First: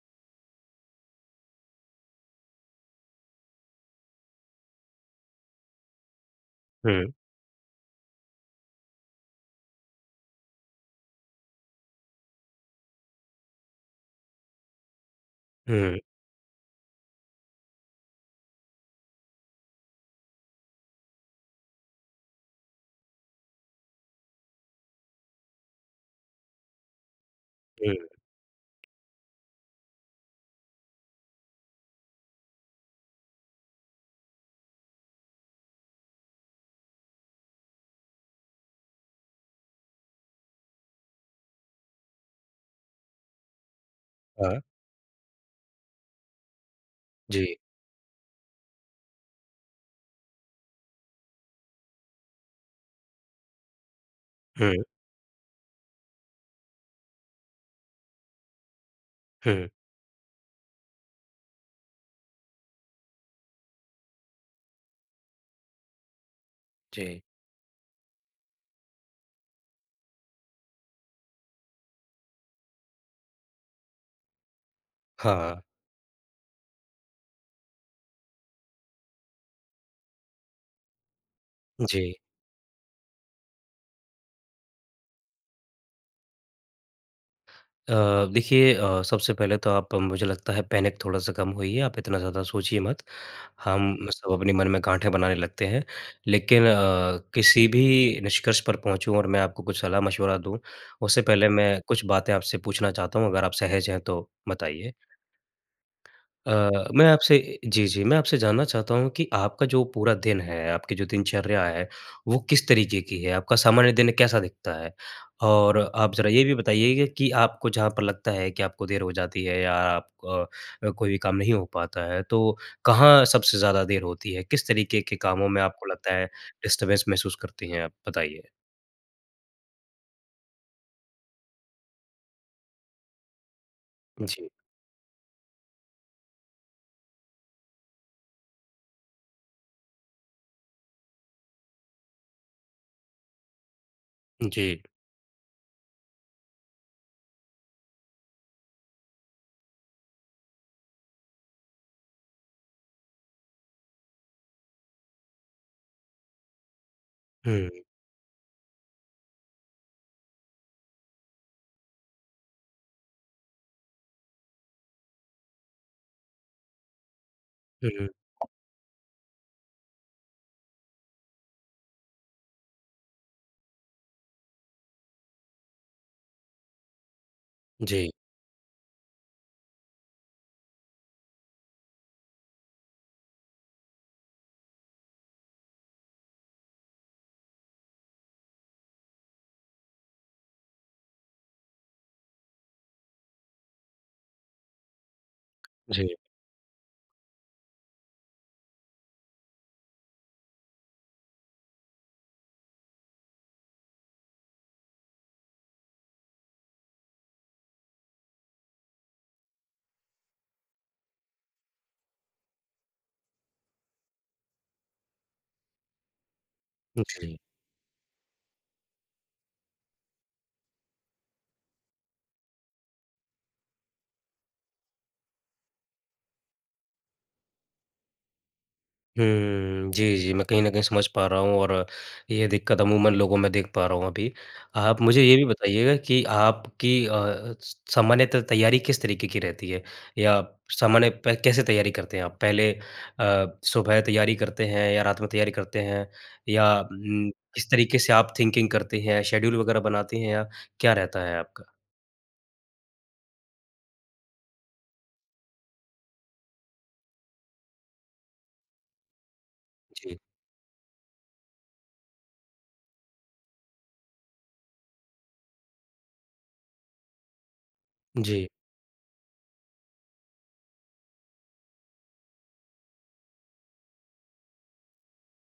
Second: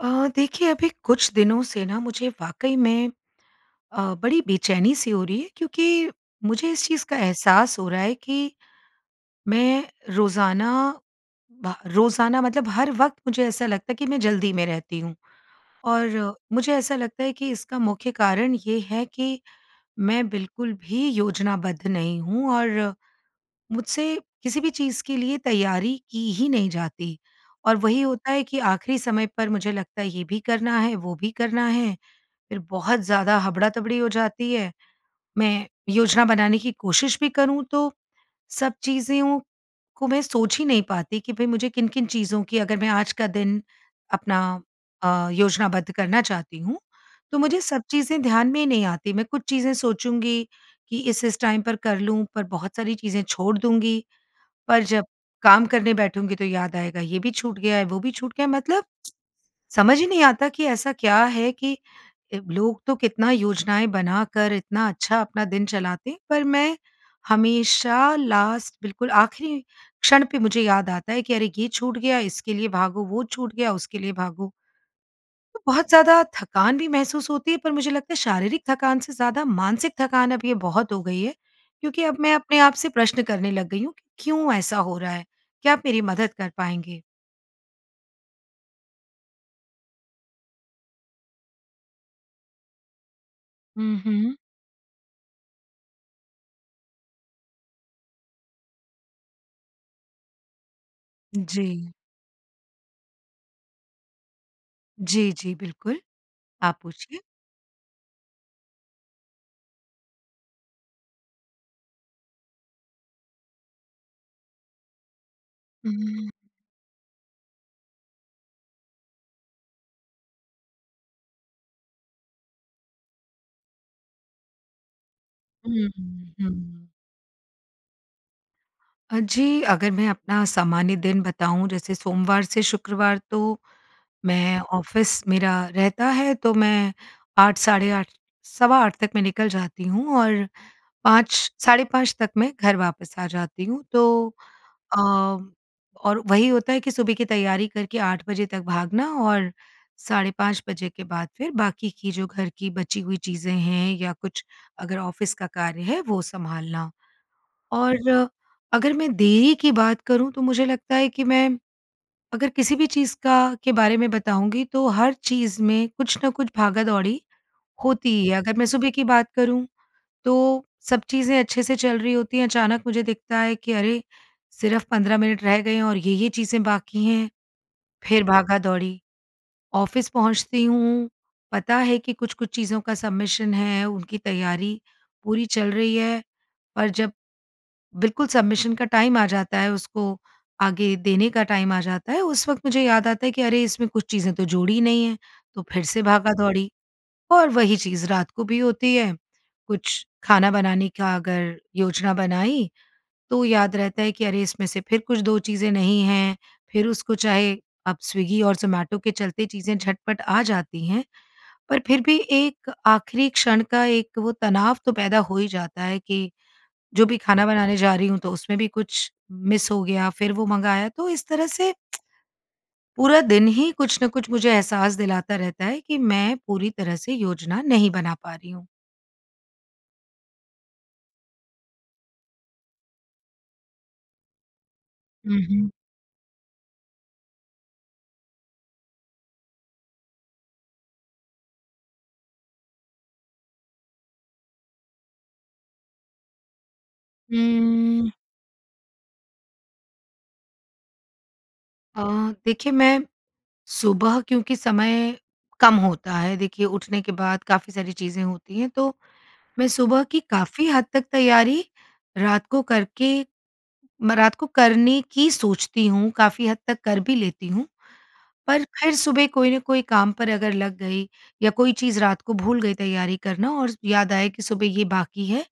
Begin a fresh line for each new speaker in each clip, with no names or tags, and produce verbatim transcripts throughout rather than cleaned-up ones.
अ, देखिए अभी कुछ दिनों से ना मुझे वाक़ई में अ, बड़ी बेचैनी-सी हो रही है, क्योंकि मुझे इस चीज़
हुँ।
का एहसास हो रहा है कि, मैं रोज़ाना भ रोज़ाना मतलब हर वक़्त मुझे ऐसा लगता है कि मैं जल्दी में रहती हूँ।
हुँ।
और मुझे ऐसा लगता है, कि इसका मुख्य कारण ये है कि, मैं बिल्कुल भी योजनाबद्ध नहीं हूँ और मुझसे किसी भी चीज़ के लिए तैयारी की ही नहीं जाती। और वही
हुँ।
होता है कि आखिरी समय पर मुझे लगता है, ये भी करना है, वो भी करना है, फिर बहुत ज़्यादा हबड़ातबड़ी हो जाती है। मैं योजना बनाने की कोशिश भी करूँ तो सब चीज़ें ओ को मैं सोच ही नहीं पाती, कि भई मुझे किन-किन चीज़ों की अगर मैं आज का दिन अपना
हाँ।
अ, योजनाबद्ध करना चाहती हूँ, तो
जी।
मुझे सब चीज़ें ध्यान में ही नहीं आती। मैं कुछ चीज़ें सोचूँगी कि इस-इस टाइम पर कर लूँ पर बहुत सारी चीज़ें छोड़ दूँगी। पर
हुँ।
जब काम करने बैठूँगी, तो याद आएगा ये भी छूट गया है, वो भी छूट गया है, मतलब
हुँ।
समझ ही नहीं आता कि ऐसा क्या है कि ए लोग तो कितना योजनाएँ बनाकर, इतना अच्छा अपना दिन चलाते हैं। पर मैं
जी।
हमेशा लास्ट बिल्कुल आखिरी क्षण पे मुझे याद आता है, कि अरे! ये छूट गया, इसके लिए भागो, वो छूट गया, उसके लिए भागो।
हाँ।
तो बहुत ज़्यादा थकान भी महसूस होती है। पर मुझे लगता है शारीरिक थकान से ज़्यादा, मानसिक थकान अब ये बहुत हो गई है। क्योंकि अब
जी।
मैं अपने आप से प्रश्न करने लग गई हूँ, कि क्यों ऐसा हो रहा है? क्या आप मेरी मदद कर पाएँगे?
अ, देखिए अ, सबसे पहले तो आप मुझे लगता है पैनिक थोड़ा-सा कम होइए, आप इतना ज़्यादा सोचिए मत।
हुँ,
हम सब
हुँ।
अपने मन में गाँठें बनाने लगते हैं, लेकिन अ, किसी भी निष्कर्ष पर पहुँचूँ और मैं आपको कुछ सलाह-मशवरा दूँ, उससे पहले मैं
जी।
कुछ बातें आपसे पूछना चाहता हूँ? अगर आप सहज हैं, तो बताइए।
जी, जी, बिल्कुल। आप
अ, मैं
पूछिए।
आपसे जी, जी। मैं आपसे जानना चाहता हूँ कि आपका जो पूरा दिन है, आपकी जो दिनचर्या है वो किस तरीकें की है, आपका सामान्य दिन कैसा दिखता है? और आप ज़रा
हुँ।
ये भी बताइएगा कि आपको जहाँ पर लगता है कि आपको देर हो जाती है या आप अ, कोई भी काम नहीं हो पाता है तो कहाँ सबसे ज़्यादा देर होती है? किस तरीकें के कामों में आपको
हुँ,
लगता है
हुँ, हुँ।
डिस्टरबेंस महसूस करती हैं आप बताइए?
अ, जी, अगर मैं अपना सामान्य दिन बताऊँ जैसे सोमवार से शुक्रवार तो,
जी।
मैं ऑफ़िस मेरा रहता है तो मैं आठ, साढ़े आठ, सवा आठ तक मैं निकल जाती हूँ और पाँच, साढ़े पाँच तक मैं घर वापस आ जाती हूँ तो
जी।
अ, और वही होता है कि सुबह की तैयारी करके आठ बजे तक भागना और साढ़े पाँच के बाद फिर बाकी की जो घर की बची हुई चीज़ें हैं या कुछ अगर ऑफ़िस का कार्य है, वो संभालना।
हुँ।
और अगर मैं देरी की बात करूँ तो मुझे लगता है कि मैं, अगर किसी भी चीज़ का के बारे में बताऊँगी तो हर चीज़ में कुछ न कुछ भागा-दौड़ी
हुँ, हुँ।
होती ही है। अगर मैं सुबह की बात करूँ तो सब चीज़ें अच्छे से चल रही होती हैं अचानक मुझे दिखता है कि, अरे! सिर्फ पंद्रह मिनट रह गए हैं, और ये-ये चीज़ें बाकी हैं,
जी।
फिर भागा-दौड़ी। ऑफ़िस पहुँचती हूँ पता है कि, कुछ-कुछ चीज़ों का सबमिशन है उनकी तैयारी पूरी चल रही है पर जब, बिल्कुल सबमिशन का टाइम आ जाता है, उसको आगे देने का टाइम आ जाता है, उस वक़्त मुझे याद आता है कि अरे! इसमें कुछ चीज़ें तो जोड़ी नहीं हैं, तो फिर से
जी।
भागा-दौड़ी और वहीं चीज़ रात को भी होती है। कुछ खाना बनाने का अगर योजना बनाई तो याद रहता है कि अरे इसमें से फिर कुछ दो चीज़ें नहीं हैं, फिर उसको चाहे अब स्विगी और ज़ोमैटो के चलते चीज़ें झटपट आ जाती हैं पर फिर भी एक आखिरी क्षण का एक वो तनाव तो पैदा हो ही जाता है कि, जो भी
जी।
खाना बनाने जा रही हूँ तो उसमें भी कुछ मिस हो गया। फिर वो मंगाया तो इस तरह से पूरा दिन ही कुछ न कुछ मुझे एहसास दिलाता रहता है, कि मैं पूरी तरह से योजना नहीं बना पा रही हूँ।
हुँ। जी, जी। मैं कहीं न कहीं समझ पा रहा हूँ और ये दिक्कत अमूमन लोगों में देख पा रहा हूँ अभी। आप मुझे ये
हुँ,
भी
हुँ।
बताइएगा कि आपकी अ अ, स सामान्यत तैयारी किस तरीके की रहती है? या सामान्य पे कैसे तैयारी करते हैं आप? पहले अ, सुबह तैयारी करते हैं या रात में तैयारी करते हैं, या हुँ किस तरीके
हुँ।
से आप थिंकिंग करते हैं, शेड्यूल वगैरह बनातीं हैं, या क्या रहता है आपका?
अ, देखिए मैं सुबह, क्योंकि समय कम होता है, देखिए उठने के बाद काफ़ी सारी चीज़ें होती हैं, तो मैं सुबह
जी।
की काफ़ी हद तक तैयारी रात को करके मैं रात को करने की सोचती हूँ, काफ़ी हद तक कर भी लेती हूँ।
जी
पर फिर सुबह कोई न कोई काम पर अगर लग गई या कोई चीज़ रात को भूल गई तैयारी करना और याद आया कि सुबह ये बाकी है,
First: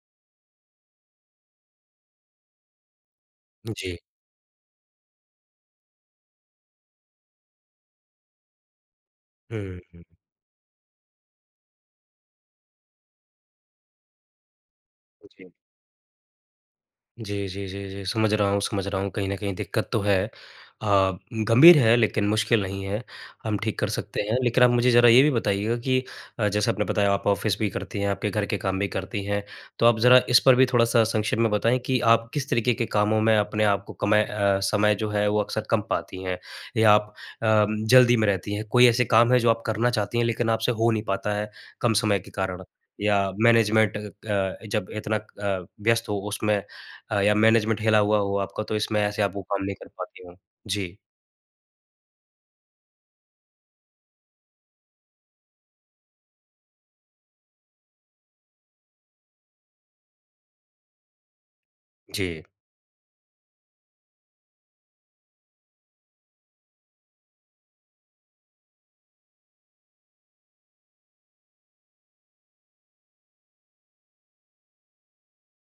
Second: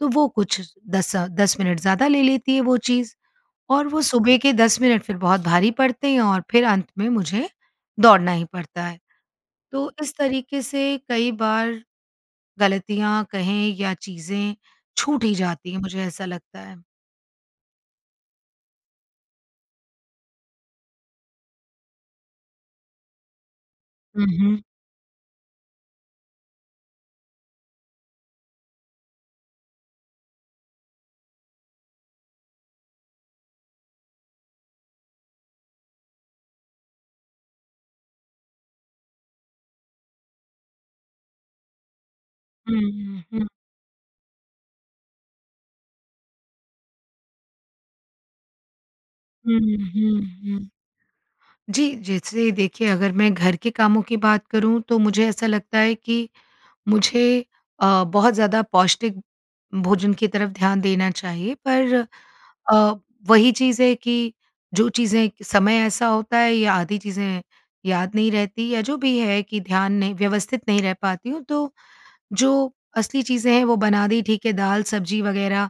तो वो कुछ दस अ, दस मिनट ज़्यादा ले लेती है, वो चीज़।
हुँ,
और
जी।
वो सुबह के दस मिनट फिर बहुत भारी पड़ते हैं और फिर अंत में मुझे, दौड़ना ही पड़ता है।
हुँ,
तो
हुँ।
इस तरीके से कई बार ग़लतियाँ कहें या चीज़ें छूट ही
जी।
जाती हैं, मुझे ऐसा लगता है।
जी, जी, जी, जी, समझ रहा हूँ, समझ रहा हूँ। कहीं न कहीं दिक्कत तो है अ, गंभीर है लेकिन मुश्किल नहीं है, हम ठीक कर सकते
हुँ,
हैं।
हुँ।
लेकिन आप मुझे ज़रा ये भी बताइएगा कि अ, जैसे आपने बताया आप ऑफ़िस भी करती हैं, आपके घर के काम भी करती हैं, तो आप ज़रा इस पर भी थोड़ा-सा संक्षेप में बताएँ कि आप किस तरीक़े के कामों में अपने आप को कमय अ, समय जो है, वो अक्सर कम पाती हैं या आप अ, जल्दी में रहती हैं। कोई ऐसे काम हैं, जो आप करना चाहती हैं लेकिन आपसे हो नहीं पाता है, कम समय के कारण?
हुँ,
या
हुँ।
मैनेजमेंट अ, जब इतना अ, व्यस्त हो उसमें अ, या मैनेजमेंट हिला हुआ हो आपका, तो इसमें ऐसे आप वो
हुँ,
काम नहीं कर
हुँ,
पाती हों?
हुँ।
जी।
जी, जैसे देखिए, अगर मैं घर के कामों की बात करूँ तो मुझे ऐसा लगता है कि, मुझे अ, बहुत ज़्यादा पौष्टिक भोजन की तरफ़ ध्यान देना चाहिए पर
जी।
अ, वही चीज़ है कि जो चीज़ें समय ऐसा होता है या आधी चीज़ें याद नहीं रहती या जो भी है, कि ध्यान नहीं व्यवस्थित नहीं रह पाती हूँ। तो, जो असली चीज़ें हैं, वो बना दी ठीक है, दाल-सब्ज़ी वगैरह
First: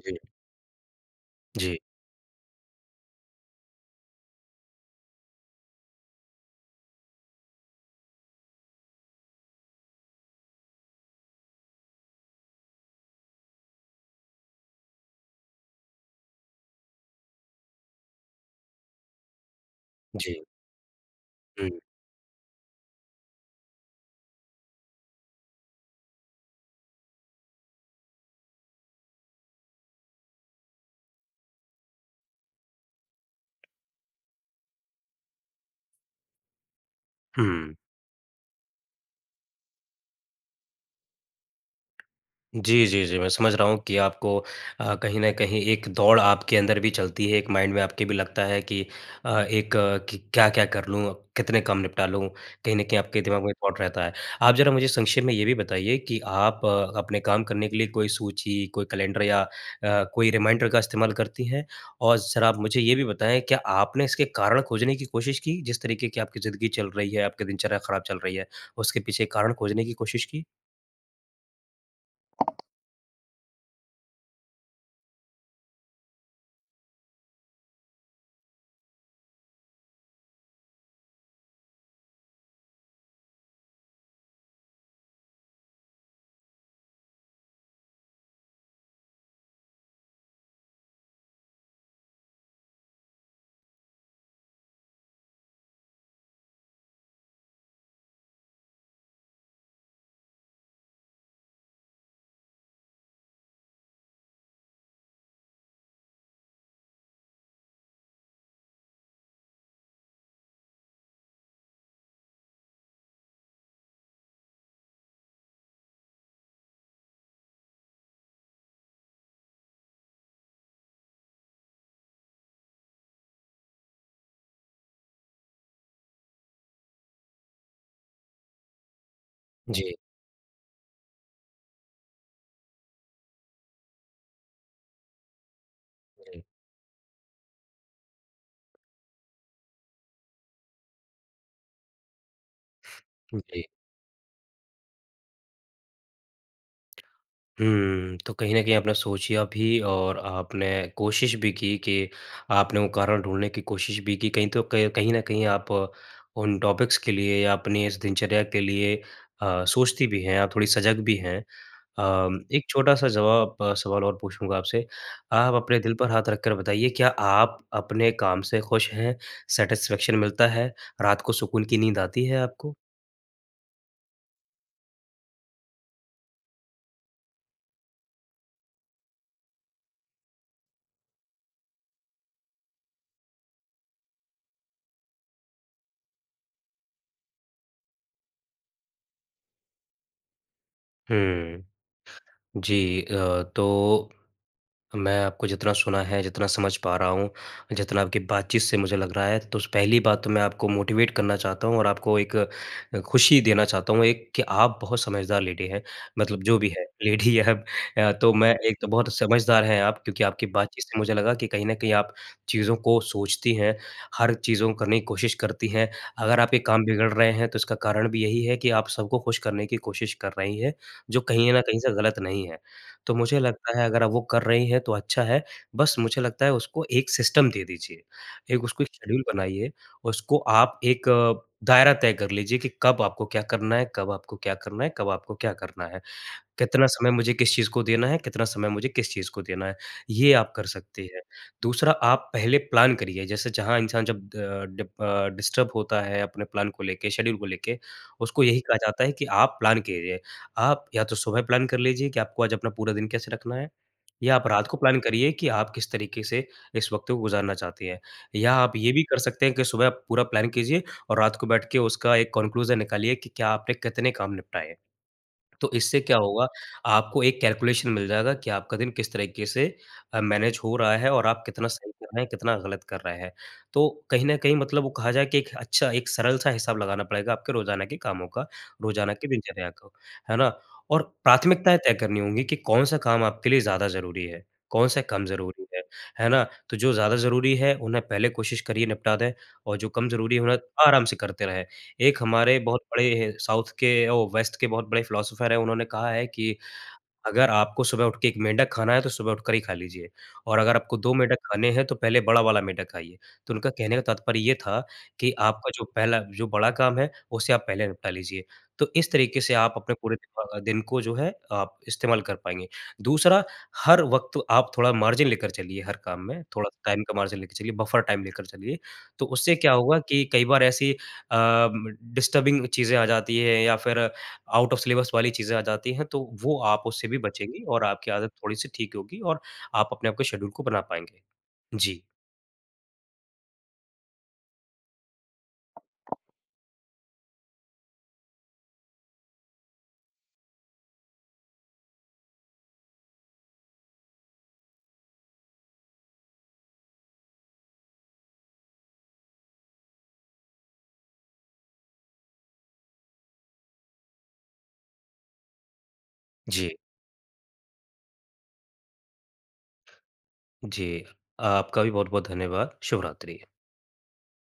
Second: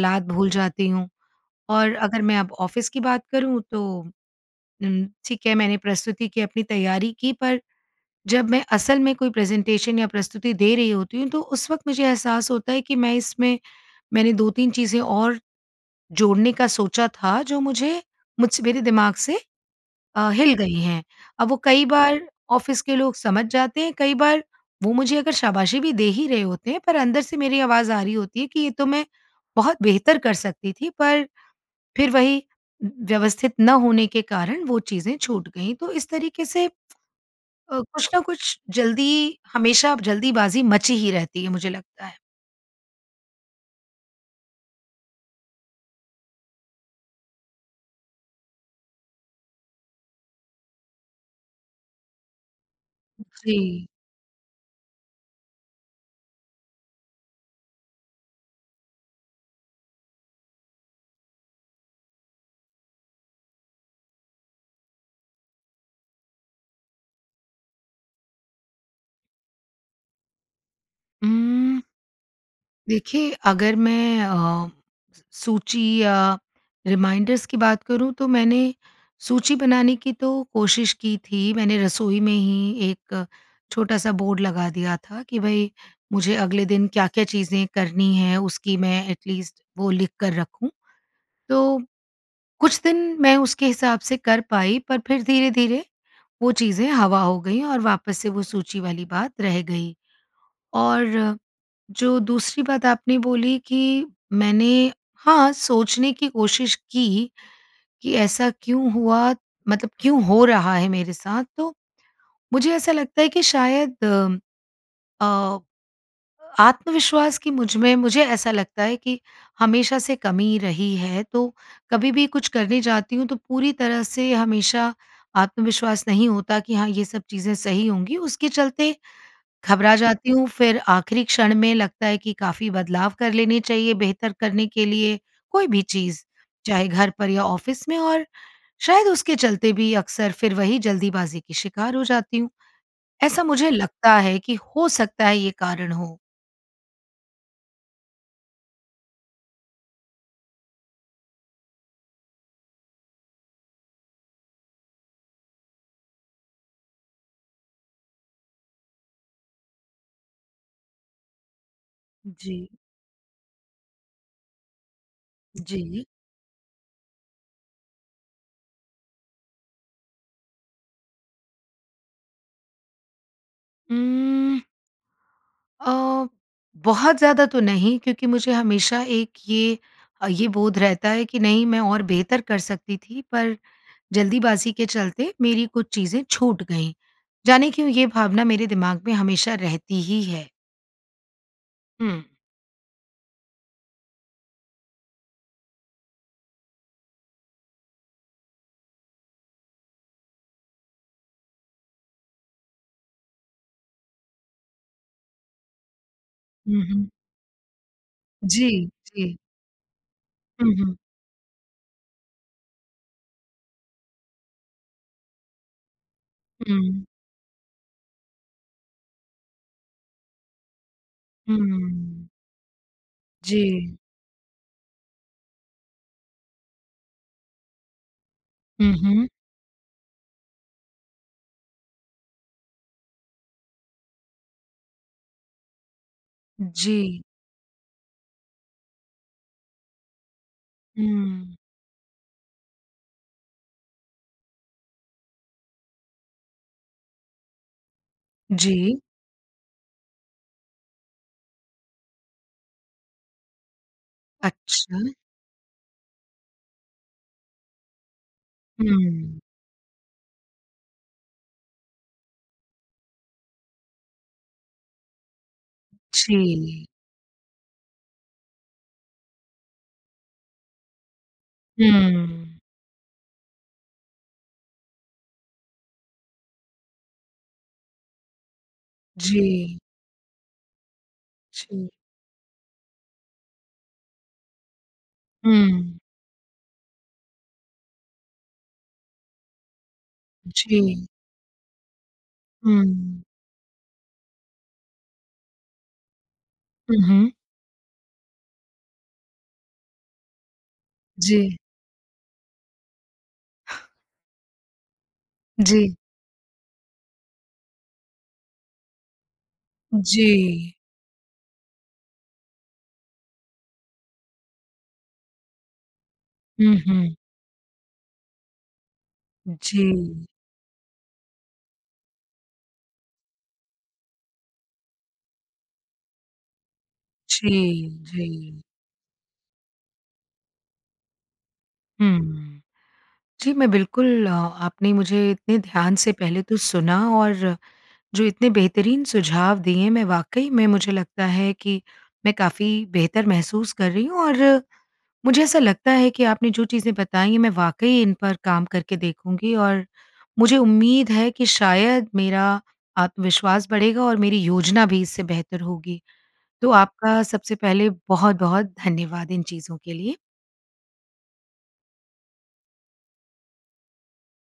जी।
भूल जाती हूँ।
जी
और अगर मैं अब ऑफ़िस की बात करूँ तो उम, ठीक है, मैंने प्रस्तुति की अपनी तैयारी की, पर जब मैं असल में कोई प्रेजेंटेशन या प्रस्तुति दे रही होती हूँ, तो उस वक़्त मुझे एहसास होता है कि मैं इसमें मैंने दो-तीन चीज़ें और जोड़ने का सोचा था, जो मुझे मुझसे मेरे दिमाग़ से अ,
जी।
हिल गई हैं। अब वो
हुँ।
कई बार ऑफ़िस के लोग समझ जाते हैं, कई बार वो मुझे अगर शाबाशी भी दे ही रहे होते हैं, पर अंदर से मेरी आवाज़ आ रही होती है, कि ये तो मैं बहुत बेहतर कर सकती थी, पर फिर वही व्यवस्थित न होने के कारण वो चीज़ें छूट गईं। तो इस तरीक़े से अ,
हुँ।
कुछ ना कुछ जल्दी हमेशा जल्दीबाज़ी मची ही रहती है, मुझे लगता है।
जी, जी, जी, मैं समझ रहा हूँ कि आपको अ, कहीं न कहीं एक दौड़ आप के अंदर भी चलती है, एक माइंड में आपके भी लगता है कि अ, एक क क्या-क्या कर लूँ, कितने काम निपटा लूँ, कहीं न कहीं आपके दिमाग में थॉट
जी।
रहता है। आप ज़रा मुझे संक्षेप में ये भी बताइए कि आप अपने काम करने के लिए कोई सूची, कोई कैलेंडर या अ, कोई रिमाइंडर का इस्तेमाल करती हैं? और ज़रा आप मुझे ये भी बताएँ, क्या आपने इसके कारण खोजने की कोशिश की, जिस तरीक़े की आपकी ज़िंदगी चल रही है, आपकी दिनचर्या खराब चल रही है, उसके पीछे कारण खोजने की कोशिश की?
हुँ। देखिए, अगर मैं अ, सू सूची या रिमाइंडर्स की बात करूँ तो मैंने, सूची बनाने की तो कोशिश की थी, मैंने रसोई में ही एक छोटा-सा बोर्ड लगा दिया था कि भई मुझे अगले दिन क्या-क्या चीज़ें करनी हैं उसकी मैं एटलीस्ट वो लिख कर रखूँ। तो, कुछ दिन मैं उसके हिसाब से कर पाई पर फिर धीरे-धीरे वो चीज़ें हवा हो गईं और वापस से वो सूची वाली बात रह गई। और जो दूसरी बात आपने बोली कि मैंने हाँ, सोचने की कोशिश की, कि ऐसा क्यों हुआ, मतलब क्यों हो रहा है मेरे साथ, तो मुझे ऐसा लगता है कि शायद अ, आत्मविश्वास की मुझ में मुझे ऐसा लगता है कि हमेशा से कमी रही है। तो कभी भी कुछ करने जाती हूँ, तो पूरी तरह से हमेशा आत्मविश्वास नहीं होता कि हाँ, ये सब चीज़ें सही होंगी उसके चलते
जी।
घबरा जाती हूँ, फिर आखिरी क्षण में लगता है कि काफ़ी बदलाव कर लेने चाहिए बेहतर करने के लिए। कोई भी चीज़
जी।
चाहे घर पर या ऑफ़िस में और शायद उसके चलते भी अक्सर फिर वही जल्दबाज़ी की शिकार हो जाती हूँ। ऐसा
जी।
मुझे लगता है कि हो सकता है, ये कारण हो।
हुँ, तो कहीं न कहीं आपने सोचिया भी और आपने कोशिश भी की कि, आपने वो कारण ढूँढ़ने की कोशिश भी की कहीं तो क कहीं न कहीं आप उन टॉपिक्स के लिए या अपनी इस दिनचर्या के लिए अ, सोचती भी हैं आप थोड़ी सजग भी हैं। अ, एक
जी।
छोटा-सा ज़वाब सवाल और पूछूँगा आपसे आप अपने दिल
जी।
पर हाथ रखकर बताइए, क्या आप अपने काम से खुश हैं? सैटिस्फैक्शन मिलता है, रात को सुकून की नींद आती है आपको?
उम्म। अ, बहुत ज़्यादा तो नहीं क्योंकि मुझे हमेशा एक ये अ, ये बोध रहता है कि नहीं मैं और बेहतर कर सकती थी पर, ज़ल्दीबाज़ी के चलते मेरी कुछ चीज़ें छूट गई। ज़ाने क्यों ये भावना मेरे दिमाग में हमेशा रहती ही है।
हुँ।
हुँ।
जी अ, तो मैं आपको जितना सुना है, जितना समझ पा रहा हूँ, जितना आपकी बातचीत से मुझे लग रहा है। तो पहली बात तो मैं आपको मोटिवेट करना चाहता हूँ और आपको एक खुशी देना चाहता हूँ, एक कि आप बहुत समझदार लेडी हैं, मतलब जो भी
हुँ,
है
हुँ।
लेडी या अ, तो मैं एक
जी।
तो बहुत
जी।
समझदार हैं आप क्योंकि आपकी
हुँ,
बातचीत
हुँ।
से मुझे लगा कि कहीं न कहीं आप चीज़ों को सोचती हैं, हर चीज़ों को करने की कोशिश करती हैं। अगर आपके काम
हुँ।
बिगड़ रहे हैं तो इसका कारण भी यही है कि आप सबको खुश करने की कोशिश कर रही हैं, जो कहीं न कहीं से ग़लत
हुँ।
नहीं है। तो मुझे लगता है
जी।
अगर आप वो कर रही हैं तो अच्छा है, बस मुझे लगता है उसको एक सिस्टम दे दीजिए एक उसको
हुँ,
शेड्यूल
हुँ।
बनाइए, उसको आप एक दायरा तय कर लीजिए कि कब आपको क्या करना है, कब आपको क्या करना है, कब आपको क्या करना है। कितना समय
जी।
मुझे किस चीज़ को देना है, कितना समय मुझे किस चीज़ को देना है, ये आप कर सकती है।
हुँ।
दूसरा आप पहले प्लान करिए जैसे जहाँ इंसान जब अ, डि अ, डिस्टर्ब होता है अपने प्लान को लेके, शेड्यूल को लेके उसको यही कहा
जी।
जाता है कि आप प्लान केरिये। आप या तो सुबह प्लान कर लीजिए कि आपको आज अपना पूरा दिन कैसे रखना है या आप रात को प्लान
अच्छा।
करिए कि आप किस तरीके से इस वक़्त को गुज़ारना चाहती हैं। या आप ये भी कर
हुँ।
सकते हैं कि सुबह आप पूरा प्लान कीजिए और रात को बैठ के उसका एक कन्क्लूजन निकालिए कि क्या आपने कितने काम निपटाए हैं। तो इससे क्या होगा,
जी।
आपको एक कैलकुलेशन मिल जाएगा कि आपका दिन किस तरीके से मैनेज हो रहा है और आप कितना सही कर रहे हैं,
हुँ।
कितना ग़लत कर रहे हैं। तो कहीं न कहीं मतलब वो कहा जाए कि एक अच्छा एक सरल-सा हिसाब लगाना पड़ेगा आपके रोज़ाना के कामों का, रोज़ाना की दिनचर्या
जी।
को, है ना? और प्राथमिकताएँ
जी।
तय करनी होंगी कि कौन-सा काम आपके लिए ज़्यादा ज़रूरी है, कौन-से काम ज़रूरी है,
हुँ।
है ना? तो जो ज़्यादा ज़रूरी है उन्हें पहले कोशिश करिए निपटा दें और जो कम ज़रूरी है उन्हें आराम
जी।
से करते रहें। एक हमारे बहुत
हुँ।
बड़े साउथ के ओ वेस्ट के बहुत बड़े फिलॉसफर है उन्होंने कहा है कि,
हुँ, हुँ।
अगर आपको सुबह उठ के एक मेंढक खाना है तो सुबह उठकर ही खा लीजिए और अगर आपको दो मेंढक
जी।
खाने हैं तो पहले बड़ा वाला मेंढक खाइए। तो उनका कहने का तात्पर्य ये था, कि आपका जो
जी।
पहला जो बड़ा काम है उसे आप पहले निपटा लीजिए। तो इस तरीके से आप अपने पूरे [unintelligible]
जी।
दिन को जो है आप इस्तेमाल कर पाएँगे। दूसरा हर वक़्त आप थोड़ा मार्जिन लेकर चलिए हर काम में, थोड़ा
हुँ,
टाइम का
हुँ।
मार्जिन लेके चलिए, बफर टाइम लेकर चलिए। तो उससे क्या होगा कि
जी।
कई बार ऐसी अ म डिस्टर्बिंग चीज़ें आ जाती हैं या फिर आउट ऑफ सिलेबस वाली चीज़ें आ जाती हैं, तो वो आप उससे भी
जी,
बचेंगीं और आपकी आदत
जी।
थोड़ी-सी ठीक होगी और आप अपने आपको शेड्यूल को बना पाएँगे। जी।
हुँ। जी, मैं बिल्कुल अ, आपने मुझे इतने ध्यान से पहले तो सुना और जो इतने बेहतरीन सुझाव दिए, मैं वाक़ई में मुझे लगता है कि मैं काफ़ी बेहतर महसूस कर रही हूँ। और मुझे ऐसा लगता है कि आपने जो चीज़ें बताईं, मैं वाक़ई इन पर काम करके देखूँगी और मुझे उम्मीद है कि शायद मेरा आत्मविश्वास बढ़ेगा और मेरी योजना भी इससे बेहतर होगी। तो
जी।
आपका सबसे पहले बहुत-बहुत धन्यवाद इन चीज़ों के लिए।
जी, आपका भी बहुत-बहुत धन्यवाद। शुभ रात्रि।